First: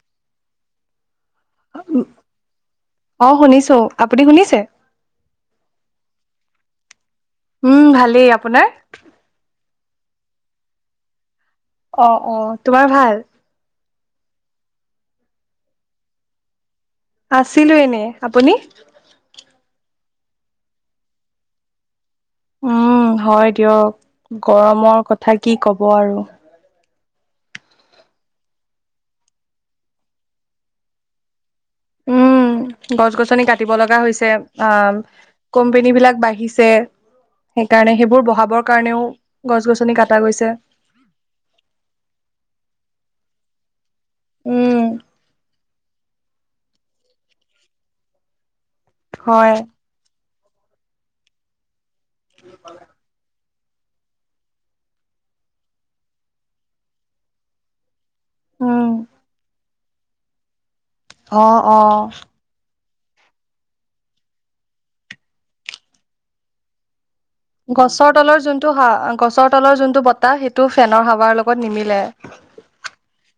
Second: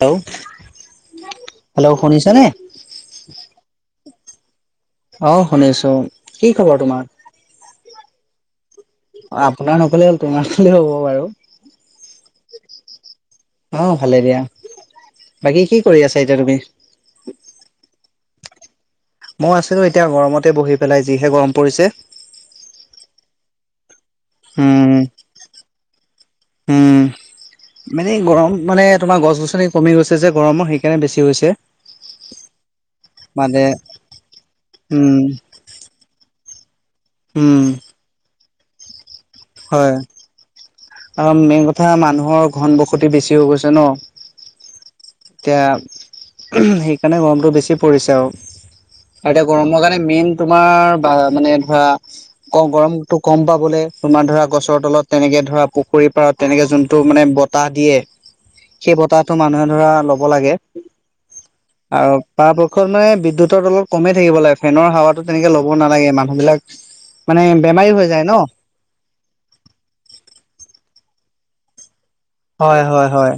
Hello- hello শুনিছানে? অ শুনিছো আপুনি শুনিছে? অ শুনিছো কি খবৰ তোমাৰ? উম ভালেই আপোনাৰ? আপোনাৰ নকলে হ'ল তোমাৰ ফালে হ'ব বাৰু- অ অ তোমাৰ ভাল? অ ভালে দিয়া বাকি কি কৰি আছা এতিয়া তুমি? আছিলো এনেই আপুনি? মই আছিলো এতিয়া গৰমতে বহি পেলাই যিহে গৰম পৰিছে- উম হয় দিয়ক উম গৰমৰ কথা কি কব আৰু! উম- মানে গৰম মানে তোমাৰ গছ গছনি কমি গৈছে যে গৰমৰ সেইকাৰণে বেছি হৈছে। উম উ গছ গছনি মানে কাটিব লগা হৈছে আ উম কোম্পেনী বিলাক বাঢ়িছে, উম সেইকাৰণে সেইবোৰ বহাবৰ কাৰণেও। গছ গছনি হয় কটা গৈছে আৰু মেইন কথা মানুহৰ ঘন বসতি বেছি হৈ গৈছে ন। উম। এতিয়া সেইকাৰণে গৰমটো বেছি পৰিছে আওঁ। আওঁ এতিয়া হয় গৰমৰ কাৰণে মেইন তোমাৰ বা মানে ধৰা ক গৰমতটো কম পাবলে, তোমাৰ ধৰা গছৰ তলত তেনেকে ধৰা পুখুৰীৰ পাৰত তেনেকে যোনটো মানে বতাহ দিয়ে উম সেই বতাহটো মানুহে ধৰা ল'ব লাগে। আহ আহ। আৰু পৰাপক্ষত মানে বিদ্যুতত অলপ কমেই থাকিব লাগে ফেনৰ হাৱাটো তেনেকে ল'ব নালাগে মানুহবিলাক গছৰ তলৰ যোনটো হ গছৰ তলৰ যোনটো বতাহ সেইটো ফেনৰ হাৱাৰ লগত নিমিলে। হয় হয় হয়।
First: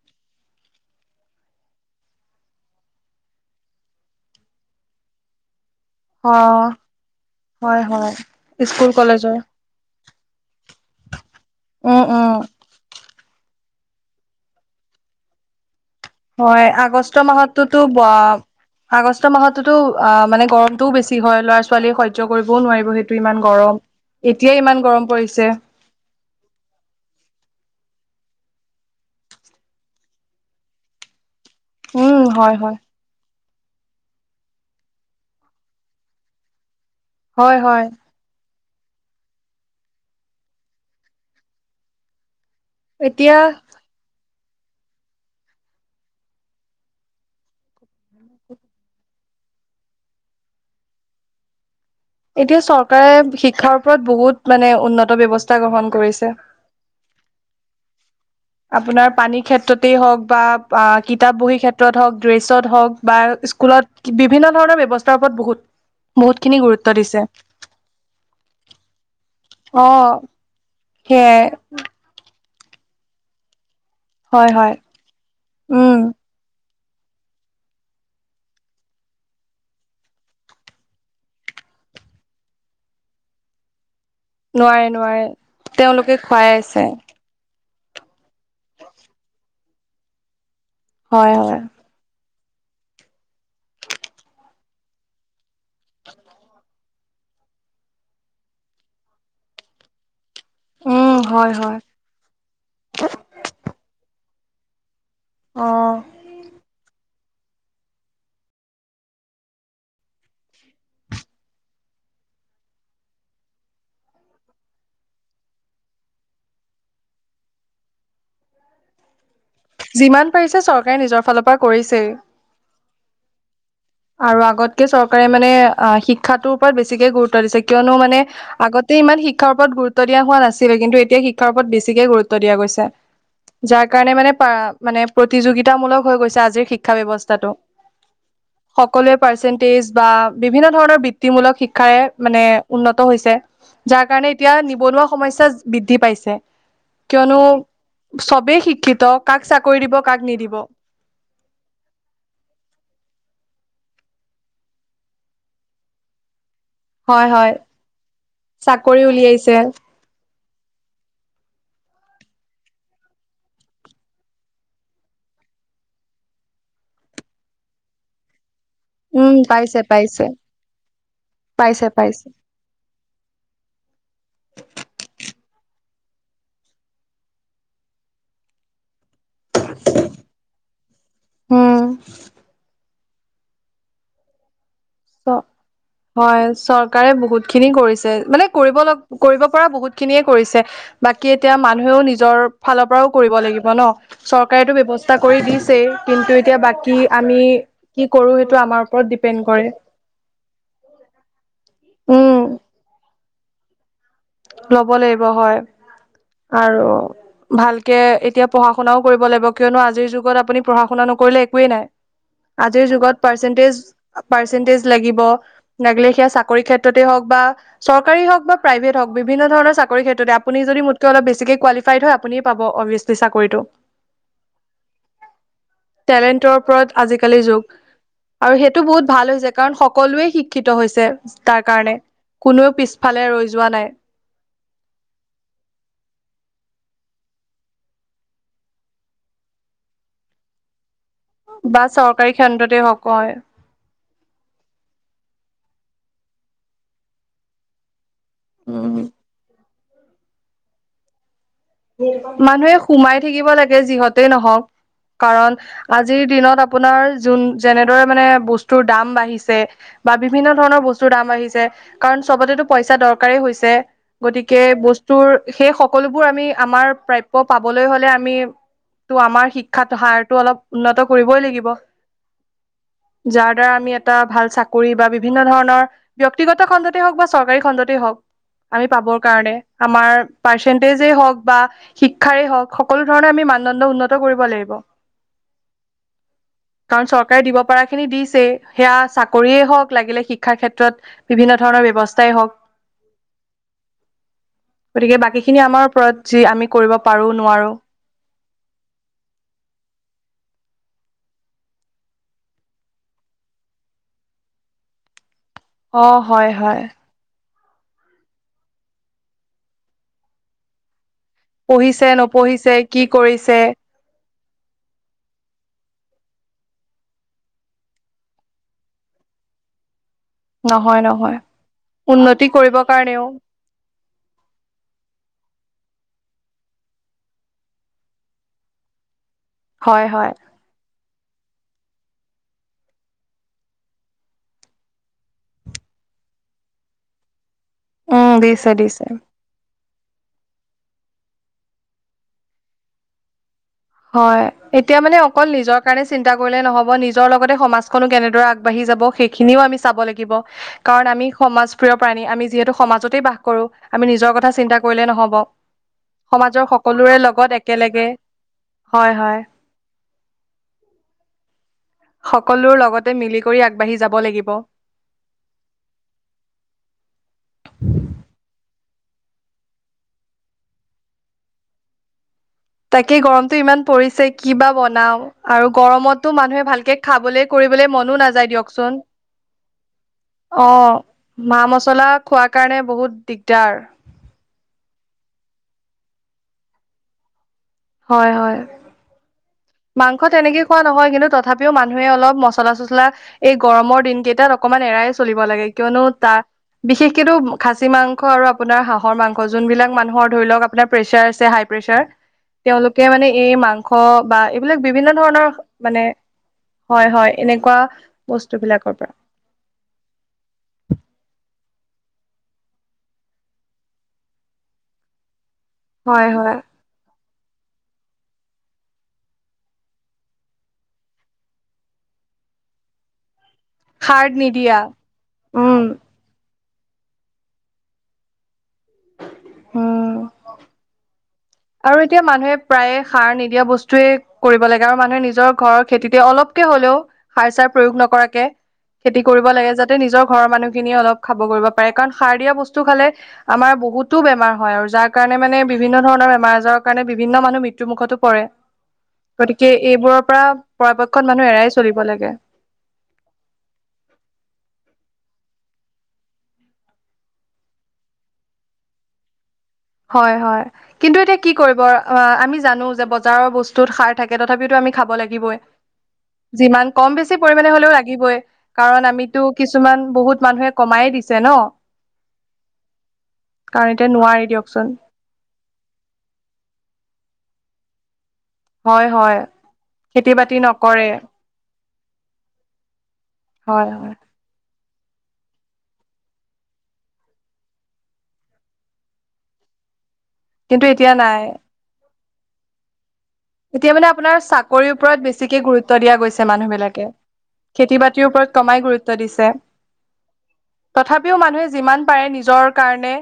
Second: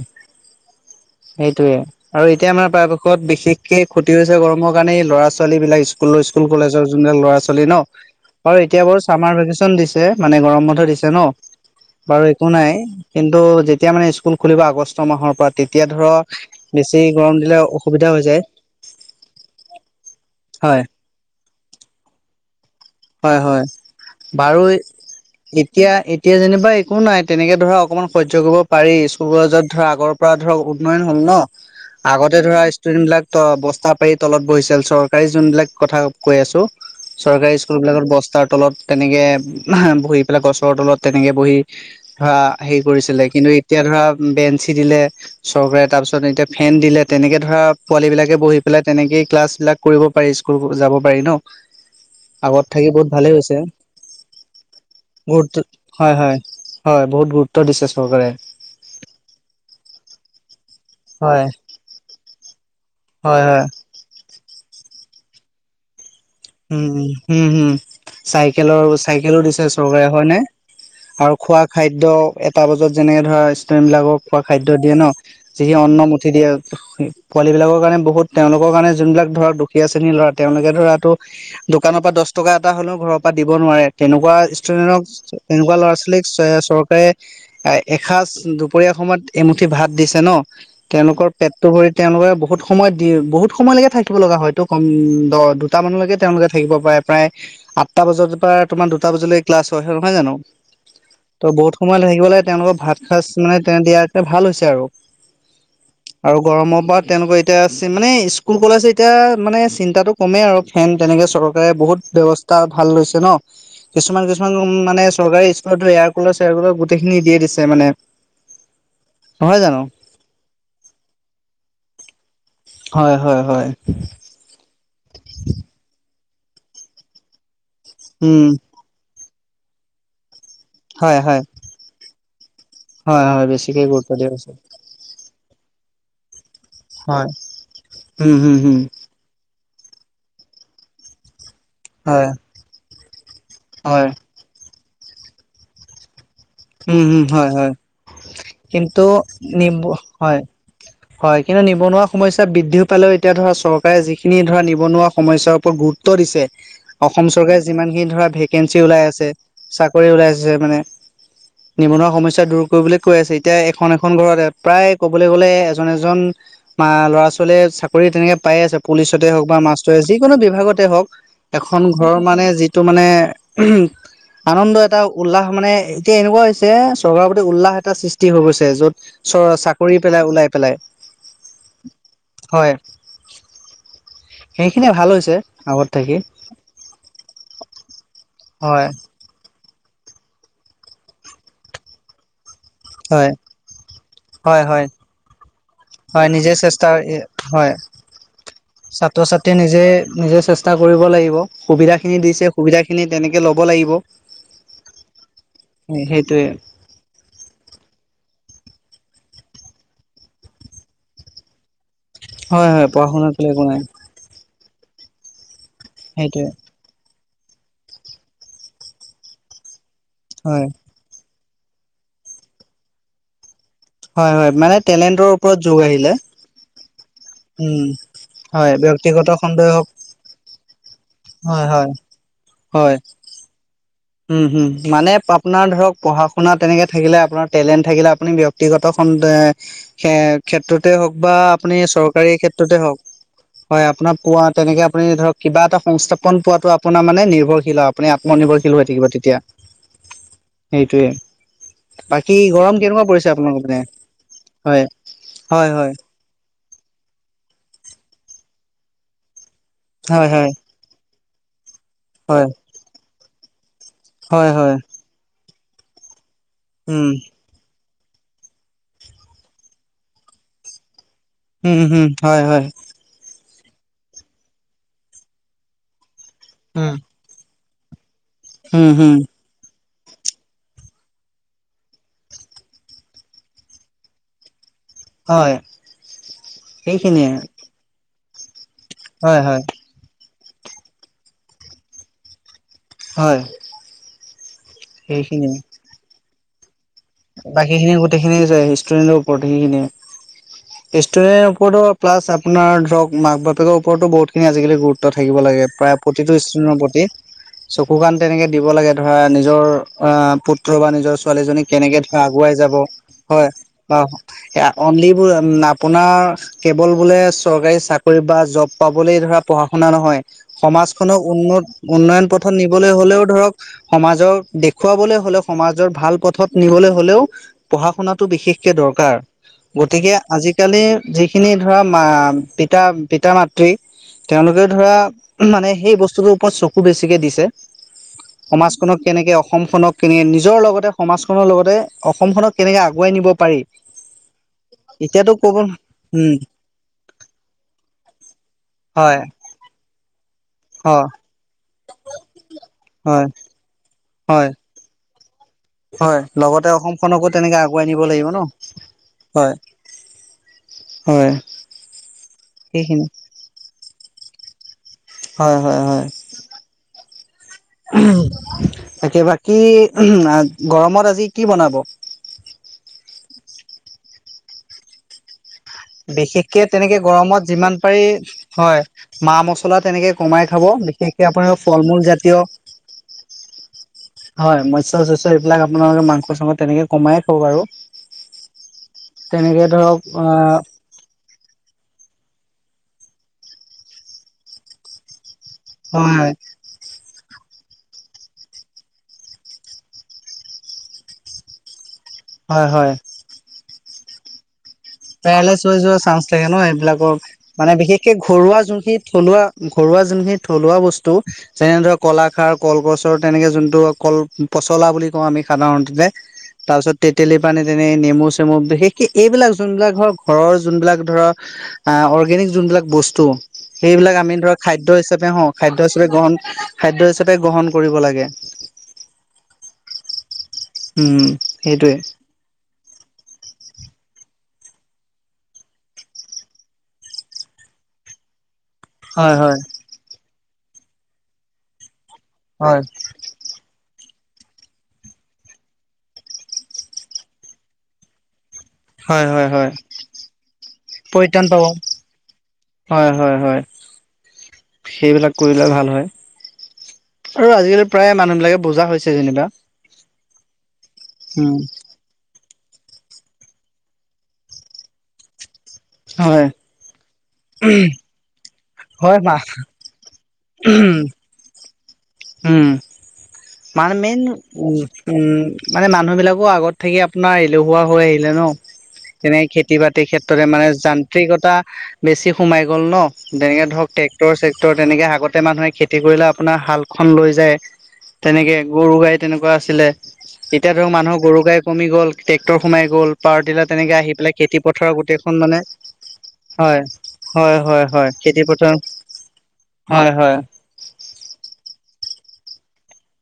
সেইটোয়ে। আৰু এতিয়া আমাৰ পৰা পক্ষত বিশেষকে ক্ষতি হৈছে গৰমৰ কাৰণেই ল'ৰা ছোৱালী বিলাক স্কু ল অ স্কুল কলেজৰ যোনবিলাক ল'ৰা ছোৱালী ন হয় হয় বাৰু এতিয়া স্কুল বাৰু চামাৰ কলেজৰ ভেকেশচন দিছে মানে গৰম বন্ধ দিছে ন, উম বাৰু উম একো নাই কিন্তু যেতিয়া মানে স্কুল খুলিব আগষ্ট মাহৰ পৰা তেত হয় আগষ্ট মাহতোতো অসুবিধা হৈ বোৱা যায় আগষ্ট মাহততো অ মানে হয় গৰমতটোও বেছি হয় ল'ৰা ছোৱালীয়ে সহ্য কৰিবও নোৱাৰিব সেইটো ইমান হয় গৰম এতিয়াই বাৰু ইমান গৰম পৰি এতিয়া এতিয়া যেনিবা একো নাই তেনেকে ধৰা অকমান সহ্য কৰিব পাৰি স্কুল কলেজত ধৰা আগৰ পৰা ধৰক উন্নয়ন হ'ল ন উম আগতে হয় ধৰা হয় ষ্টুডেন্ট বিলাক ত বস্তা পাৰি তলত বহিছিল চৰকাৰী যোনবিলাক কথা কৈ আছো চৰকাৰী হয় ব হয় বিলাকত বস্তাৰ তলত তেনেকে বহি পেলাই গছৰ তলত তেনেকে বহি ধৰা হেৰি কৰিছিলে কিন্তু এতিয়া ধৰা বেঞ্চি দিলে চৰকাৰে তাৰ পিছত এতিয়া ফেন দিলে তেনেকে ধৰা পোৱালী বিলাকে বহি পেলাই তেনেকে ক্লাছ বিলাক কৰিব পাৰি স্কুল যাব পাৰি ন। এতিয়া আগত থাকি বহুত ভালেই চৰকাৰে হৈছে শিক্ষাৰ ওপৰত বহুত মানে উন্নত ব্যৱস্থা গুৰুত্ব গ্ৰহণ হয় কৰিছে। হয় হয় বহুত গুৰুত্ব দিছে। চৰকাৰে আপোনাৰ পানীৰ ক্ষেত্ৰতেই হওঁক বা কিতাপ হয় বহী ক্ষেত্ৰত হওঁক ড্ৰেছত হওঁক বা হয় হয় স্কুলত বিভিন্ন ধৰণৰ ব্যৱস্থাৰ ওপৰত বহুত। বহুতখিনি গুৰুত্ব উম দিছে হম হম চাইকেলৰ চাইকেলো দিছে অ চৰকাৰে হয়নে। সেয়াই আৰু খোৱা খাদ্য এটা বজাত যেনেকে ধৰা ষ্টুডেণ্ট বিলাকক খোৱা হয় খাদ্য হয় দিয়ে ন যি সি অন্ন‌ উম মুঠি দিয়ে পোৱালী বিলাকৰ কাৰণে বহুত তেওঁলোকৰ কাৰণে যোনবিলাক ধৰক দুখীয়া শ্ৰেণীৰ ল'ৰা তেওঁলোকে ধৰাটো দোকানৰ পৰা দছ টকা এটা হলেও ঘৰৰ পৰা দিব নোৱাৰে তেনেকুৱা নোৱাৰে ষ্টুডেণ্টক নোৱাৰে তেনেকুৱা ল'ৰা তেওঁলোকে ছোৱালীক খুৱাই আছে চৰকাৰে এ এসাঁজ দুপৰীয়া সময়ত এমুঠি ভাত দিছে ন তেওঁলোকৰ হয় হয় পেটটো ভৰি তেওঁলোকে বহুত সময় দি বহুত সময়লৈকে থাকিব লগা হয় ত কম দ দুটা মানলৈকে তেওঁলোকে থাকিব পাৰে। প্ৰায় আঠটা বজাৰ পৰা তোমাৰ দুটা বজালৈ ক্লাছ হয় নহয় জানো? উম হয় ত' বহুত হয় সময় থাকিব লাগে তেওঁলোকক ভাত সাঁজ মানে তে দিয়াত ভাল হৈছে আৰু। অ আৰু গৰমৰ পাত তেওঁলোকৰ এতিয়া মানে স্কুল কলেজ এতিয়া মানে চিন্তাটো কমেই আৰু। ফেন তেনেকে চৰকাৰে বহুত ব্যৱস্থা ভাল লৈছে ন। কিছুমান কিছুমান মানে চৰকাৰী স্কুলতো এয়াৰকুলাৰ চেয়াৰ কুলাৰ গোটেইখিনি দিয়ে দিছে মানে। [inaudible] নহয় জানো? যিমান পাৰিছে চৰকাৰে নিজৰ ফালৰ পৰা কৰিছেই। হয় হয় হয়। আৰু আগতকে চৰকাৰে মানে শিক্ষাটোৰ ওপৰত বেছিকে গুৰুত্ব দিছে। কিয়নো মানে উম আগতে ইমান শিক্ষাৰ ওপৰত গুৰুত্ব দিয়া হোৱা নাছিলে কিন্তু হয় এতিয়া হয় শিক্ষাৰ ওপৰত বেছিকে গুৰুত্ব দিয়া গৈছে হয় হয় বেছিকে যাৰ গুৰুত্ব কাৰণে দিয়া মানে পা হৈছে মানে প্ৰ প্ৰতিযোগিতা মূলক হৈ গৈছে আজি শিক্ষা হয় ব্যৱস্থাটো উম হম হম সকলোৰে। তেজ বা বিভিন্ন ধৰণৰ বৃত্তিমূলক শিক্ষাৰে হয় মানে উন্নত হৈছে। যাৰ হয় কাৰণে এতিয়া নিবনুৱা সমস্যা বৃদ্ধি পাইছে। উম হম কিয়নো হয় হয় চবেই শিক্ষিত কিন্তু কাক নি চাকৰি দিব কাক হয়। নিদিব। হয় কিন্তু নিবনুৱা সমস্যা বৃদ্ধিও পালেও এতিয়া ধৰা চৰ প্ৰায় যিখিনি ধৰা নিবনুৱা সমস্যাৰ ওপৰত গুৰুত্ব দিছে অসম হয় হয় চৰকাৰে যিমানখিনি ধৰা ভেকেঞ্চি চাকৰি ওলাই আছে উলিয়াইছে চাকৰি ওলাই আছে মানে নিবনুৱা সমস্যা দূৰ কৰিবলৈ কৈ আছে এতিয়া এখন এখন ঘৰত প্ৰায় ক'বলৈ গলে এজন এজন বা ল'ৰা ছোৱালীয়ে চাকৰি তেনেকে পাই আছে পুলিচতে উম হওক বা পাইছে মাষ্টৰে পাইছে যিকোনো বিভাগতে হওক এখন পাইছে ঘৰৰ পাইছে মানে যিটো মানে উম আনন্দ এটা উল্লাহ মানে এতিয়া এনেকুৱা চৰকাৰৰ প্ৰতি উল্লাহ এটা সৃষ্টি হৈ গৈছে য'ত চ চাকৰি পেলাই ওলাই পেলাই উম হয় সেইখিনি ভাল চ হৈছে আগত থাকি হয় চৰকাৰে বহুত খিনি কৰিছে মানে কৰিব হয় লগ কৰিব পৰা বহুত খিনিয়ে কৰিছে বাকী এতিয়া মানুহেও নিজৰ ফালৰ পৰাও হয় কৰিব লাগিব ন হয় চৰকাৰেটো হয় ব্যৱস্থা কৰি দি হয় কিন্তু নিজে এতিয়া চেষ্টা বাকী আমি হয় কি কৰো সেইটো আমাৰ ওপৰত ছাত্ৰ ডিপেণ্ড ছাত্ৰীয়ে কৰে নিজে নিজে চেষ্টা কৰিব লাগিব সুবিধাখিনি উম দিছে সুবিধাখিনি তেনেকে ল'ব লাগিব লব লাগিব হয় সেইটোয়ে আৰু ভালকে এতিয়া পঢ়া শুনাও কৰিব লাগিব কিয়নো আজিৰ যুগত আপুনি পঢ়া শুনা নকৰিলে একোৱেই নাই হয় আজিৰ হয় পঢ়া যুগত শুনা কৰিলে একো পাৰ্চেন্টিজ নাই পাৰ্চেন্টিজ লাগিব, লাগিলে সেয়া সেইটোয়ে চাকৰি ক্ষেত্ৰতে হওক বা চৰকাৰী হওক বা প্ৰাইভেট বিভিন্ন ধৰণ চাকৰি ক্ষেত্ৰতে আপুনি হয় যদি মোক অলপ বেছিকে কোৱালিফাইড হয় আপুনি পাব অভিয়চলি চাকৰিটো। হয় হয় মানে টেলেণ্টৰ ওপৰত যোগ আহিলে। আজিকালিৰ যুগ উম আৰু হয় সেইটো বহুত ব্যক্তিগত ভাল হৈছে খণ্ডই কাৰণ হওক সকলোৱে শিক্ষিত হৈছে। তাৰ হয় হয় কাৰণে কোনেও হয় পিছফালে ৰৈ যোৱা নাই। উম হম মানে আপোনাৰ ধৰক পঢ়া শুনা তেনেকে থাকিলে আপোনাৰ টেলেণ্ট থাকিলে আপুনি ব্যয়ক্তিগত,। সেই ক্ষেত্ৰতে হওক। বা আপুনি চৰকাৰী ক্ষেত্ৰতে হওক হয় আপোনাৰ। পোৱা তেনেকে আপুনি ধৰক কিবা এটা সংস্থাপন পোৱাটো আপোনাৰ মানে নিৰ্ভৰশীল আপুনি আত্মনিৰ্ভৰশীল,। খেল উম থাকিবা তেতিয়া সেইটোৱে। মানুহে সোমাই থাকিব আপোনালোকৰ লাগে পিনে যিহতে নহওক। হয় কাৰণ হয় হয় আজিৰ দিনত আপোনাৰ যোন যেনেদৰে মানে। বস্তুৰ দাম বাঢ়িছে বা হয় বিভিন্ন ধৰণৰ বস্তুৰ দাম বাঢিছে কাৰণ হয় চবতেতো পইচা দৰকাৰ। সেনেকাই হৈছে হয় হয় গতিকে হয় বস্তুৰ সেই সকলো বোৰ আমি আমাৰ উম প্ৰাপ্য পাবলৈ,। আমি আমাৰ শিক্ষাত হাৰটো অলপ উন্নত,। কৰিবই লাগিব উম হম হয় হয় যাৰ,। দাৰা আমি এটা ভাল চাকৰি বা বিভিন্ন ধৰণৰ ব্যক্তিগত উম খণ্ডতেই হওঁক বা চৰকাৰী খণ্ডতে হওক,। আমি হম পাব হম কাৰণে আমাৰ পাৰ্চেন্টেজে হওক। বা শিক্ষাৰে হওঁক সকলো ধৰণৰ আমি মানদণ্ড উন্নত কৰিব লাগিব। হয় কাৰণ সেইখিনিয়ে চৰকাৰে দিব পাৰা খিনি দি। সেয়া হয় চাকৰিয়ে হয় হওক লাগিলে শিক্ষাৰ ক্ষেত্ৰত বিভিন্ন ধৰণৰ ব্যয়ৱস্থাই হওক। হয় গতিকে বাকী সেইখিনিয়ে খিনি আমাৰ ওপৰত। যি আমি কৰিব পাৰো নোৱাৰো। সেইখিনিয়ে য ষ্টুডেণ্টৰ ওপৰত সেইখিনিয়ে। ষ্টুডেণ্টৰ ওপৰতো প্লাছ আপোনাৰ ধৰক মাক বাপেকৰ ওপৰতো বহুত খিনি আজিকালি গুৰুত্ব থাকিব। থাকিব লাগে প্ৰায় অ প্ৰতিটো হয় ষ্ট্ৰেণৰ হয় প্ৰতি। চকু কাণ তেনেকে দিব লাগে ধৰা নিজৰ অ পুত্ৰ বা নিজৰ ছোৱালী। কেনেকে পঢ়িছে ধৰা আগুৱাই যাব নপঢ়িছে কি হয় কৰিছে বা। এ অনলি বো আপোনাৰ কেৱল বোলে চৰকাৰী চাকৰি বা জব পাবলে। ধৰা পঢ়া শুনা নহয় নহয় সমাজখনক নহয় উন্নত উন্নয়ন উন্নতি পথত কৰিবৰ নিবলৈ হলেও কাৰণেও ধৰক সমাজক দেখুৱাবলৈ হলেও সমাজৰ ভাল পথত নিবলৈ হলেও পঢ়া শুনাটো বিশেষকে দৰকাৰ হয় গতিকে হয় আজিকালি যিখিনি ধৰা পিতা পিতা মাতৃ তেওঁলোকে ধৰা মানে সেই বস্তুতৰ ওপৰত চকু বেছিকে দিছে। উম দিছে সমাজখনক দিছে কেনেকে অসমখনক কেনে নিজৰ লগতে সমাজ। নৰ লগতে অসমখনক কেনেকে আগুৱাই নিব পাৰি। হয় এতিয়া মানে এতিয়াতো অকল ক'ব নিজৰ কাৰণে চিন্তা উম কৰিলে নহব নিজৰ লগতে সমাজখনো কেনেদৰে আগবাঢ়ি। হয় সেইখিনিও আমি চাব লাগিব। অ কাৰণ আমি সমাজপ্ৰিয় প্ৰাণী আমি যিহেতু সমাজতেই হয় বাস কৰো আমি নিজৰ হয় কথা চিন্তা কৰিলে নহব। হয় সমাজৰ লগতে সকলোৰে অসমখনকো লগত তেনেকে আগুৱাই নিব একেলগে লাগিব ন। হয় হয়। সকলো সেইখিনি লগতে মিলি কৰি আগবাঢ়ি যাব লাগিব। হয় হয় হয়। তাকে বাকী গৰমত আজি কি বনাব। তাকে গৰমতটো ইমান পৰিছে ক বা বনাও। আৰু গৰমতটো বিশেষকে মানুহে ভালকে তেনেকে গৰমত খাবলৈ যিমান কৰিবলৈ পাৰি মনো নাযায় হয় দিয়কচোন। মা মছলা তেনেকে কমাই খাব অ বিশেষকে আপোনাৰ মা ফল মূল মছলা জাতীয় খোৱাৰ কাৰণে বহুত দিগদাৰ। হয় মৎস্ৰ শস্য় এইবিলাক আপোনালোকে মাংস চাংস তেনেকে কমাই খক বাৰ। হয় হয়। তেনেকৈ ধৰক। মাংস তেনেকে খোৱা নহয় কিন্তু তথাপিও মানুহে অলপ মছলা চচলা এই গৰমৰ দিন কেইটাত অকমান এৰাই। চলিব লাগে কিয়নো হয় তাৰ বিশেষকেটো খাচী মাংস আৰু আপোনাৰ হাঁহৰ মাংস যোনবিলাক মানুহৰ ধৰি লওক আপোনাৰ প্ৰেছাৰ আছে হাই প্ৰেছাৰ হয় হয় তেওঁলোকে মানে এই মাংস বা এইবিলাক বিভিন্ন ধৰণৰ পেৰালাইচ হৈ মানে যোৱা চান্স থাগে ন হয় এইবিলাকৰ হয় মানে এনেকুৱা বিশেষকে বস্তু ঘৰুৱা বিলাকৰ যোনখিনি পৰা থলুৱা ঘৰুৱা যোনখিনি থলুৱা বস্তু যেনে ধৰ কলাখাৰ কলগছৰ তেনেকে যোনটো কল পচলা বুলি কওঁ আমি সাধাৰণতেতে হয় হয় তাৰ পিছত তেতেলীৰ পানী তেনে নেমু চেমু বিশেষকে এইবিলাক যোনবিলাক ধৰক ঘৰৰ যোনবিলাক ধৰ অৰ্গেনিক যোনবিলাক বস্তু সেইবিলাক সাৰ আমি ধৰক নিদিয়া খাদ্য হিচাপে হ উম খাদ্য হিচাপে গ্ৰহণ খাদ্য হিচাপে গ্ৰহণ কৰিব লাগে। উম উম সেইটোৱে আৰু এতিয়া মানুহে প্ৰায়ে সাৰ নিদিয়া বস্তু কৰিব লাগে আৰু মানুহে নিজৰ ঘৰৰ খেতিতে অলপকে হ'লেও সাৰ চাৰ প্ৰয়োগ নকৰাকে খেতি হয় কৰিব হয় লাগে যাতে নিজৰ ঘৰৰ মানুহ খিনিয়ে অলপ খাব কৰিব পাৰে কাৰণ সাৰ দিয়া বস্তু হয় খালে আমাৰ বহুত টো বেমাৰ হয় আৰু যাৰ কাৰণে মানে বিভিন্ন ধৰণৰ বেমাৰ আজাৰৰ কাৰণে বিভিন্ন মানুহ মৃত্যু মুুখতো পৰে হয় হয় হয় গতিকে এইবোৰৰ পৰা পৰাপক্ষত পৰিত্ৰাণ মানুহ পাব এৰাই চলিব লাগে হয় হয় হয় সেইবিলাক কৰিলে ভাল আৰু আজিকালি প্ৰায় মানুহ বিলাকে বুজা হৈছে যেনিবা। হয় হয় কিন্তু এতিয়া কি উম, কৰিব আমি জানো যে বজাৰৰ বস্তুত সাৰ থাকে তথাপিতো আমি খাব লাগিবই হয়। যিমান কম বেছি পৰিমানে হলেও লাগিবই কাৰণ হয় আমিতো মাহ কিছুমান বহুত মানুহে কমাইয়ে দিছে ন উম কাৰণ এতিয়া নোৱাৰি দিয়ক উ উম মানে মানুহ বিলাকো আগত থাকি আপোনাৰ আহ এলেহুৱা হৈ আহিলে ন হয় হয় তেনেক খেতি বাতিৰ খেতি ক্ষেত্ৰতে বাতি মানে নকৰে যান্ত্ৰিকতা বেছি সোমাই গ'ল ন তেনেকে হয় ধৰক হয় টেক্টৰ চেক্টৰ তেনেকে আগতে মানুহে খেতি কৰিলে আপোনাৰ হালখন লৈ যায় তেনেকে গৰু গাই তেনেকুৱা আছিলে এতিয়া কিন্তু ধৰক এতিয়া মানুহৰ গৰু নাই গাই কমি গ'ল ট্ৰেক্টৰ সোমাই গ'ল পাৱাৰ টিলাৰ এতিয়া তেনেকে মানে আহি পেলাই আপোনাৰ খেতি পথাৰৰ চাকৰিৰ ওপৰত গোটেইখন বেছিকে মানে গুৰুত্ব দিয়া গৈছে মানুহ হয় বিলাকে হয় হয় হয় বাতিৰ খেতি ওপৰত পথাৰ কমাই গুৰুত্ব দিছে হয় হয় তথাপিও মানুহে যিমান পাৰে নিজৰ কাৰণে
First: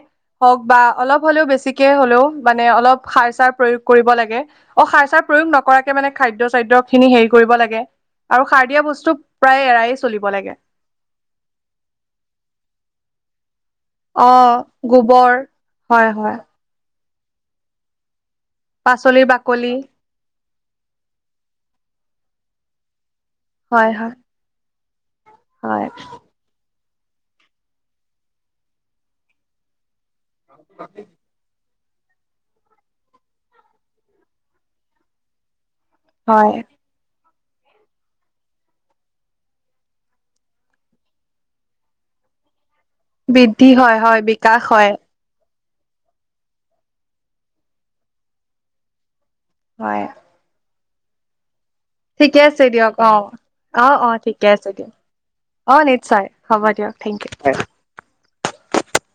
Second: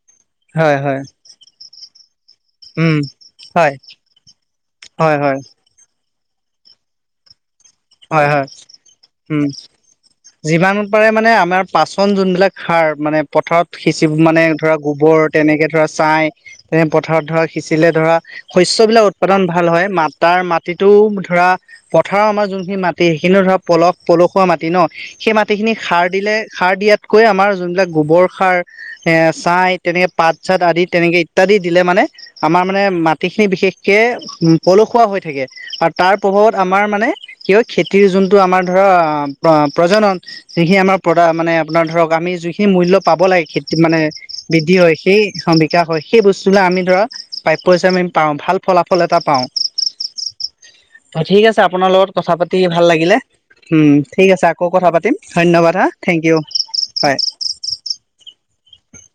হওক হয়, বা হয়, অলপ হলেও বেছিকে হলেও মানে উম, অলপ সাৰ চাৰ হয়, প্ৰয়োগ কৰিব লাগে অ সাৰ হয়, চাৰ হয়, প্ৰয়োগ নকৰাকে মানে খাদ্য চাদ্য খিনি হেৰি কৰিব লাগে হয়, হয়, আৰু সাৰ দিয়া বস্তু উম। প্ৰায়ে যিমান পাৰে মানে আমাৰ পাচন যোনবিলাক সাৰ মানে পথাৰত সিঁচি অ মানে ধৰা গোবৰ তেনেকে ধৰা হয় ছাই হয় তেনে পথাৰত ধৰা সিঁচিলে ধৰা সৈশ্য বিলাক পাচলিৰ উৎপাদন বাকলি ভাল হয় ম তাৰ মাটিতো ধৰা পথাৰৰ আমাৰ যোনখিনি মাটি মাটি সেইখিনিও ধৰা হয় পলস হয় পলসুৱা মাটি ন সেই মাটিখিনি হয় সাৰ দিলে সাৰ দিয়াত তাতকৈ আমাৰ যোনবিলাক গোবৰ সাৰ এ ছাই তেনেকে পাত চাত আদি তেনেকে ইত্যাদিত দিলে মানে আমাৰ মানে মাটি খিনি বিশেষকে পলসুৱা হৈ থাকে তাৰ হয় প্ৰভাৱত আমাৰ মানে স হয় খেতিৰ যোনটো আমাৰ ধৰা প্ৰজনন যিখিনি আমাৰ মানে আপোনাৰ ধৰক আমি যি- খিনি মূল্য পাব লাগে বৃদ্ধি খেতি হয় মানে হয় বিকাশ বৃদ্ধি হয় সেই জাকৈ সেই বস্তুবিলাক আমি ধৰা প্ৰাপ্য হিচাপে আমি পাওঁ ভাল ফলাফল এটা পাওঁ হয় হয় ঠিক আছে আপোনাৰ লগত কথা ঠিকে পাতি আছে ভাল দিয়ক অ লাগিলে অ অ ঠিক আছে ঠিকে আকৌ কথা দিয়ক পাতিম ধন্যবাদ অ হা থেংক নিশ্চয় ইউ হ'ব দিয়ক হয় থেংক ইউ [unintelligible]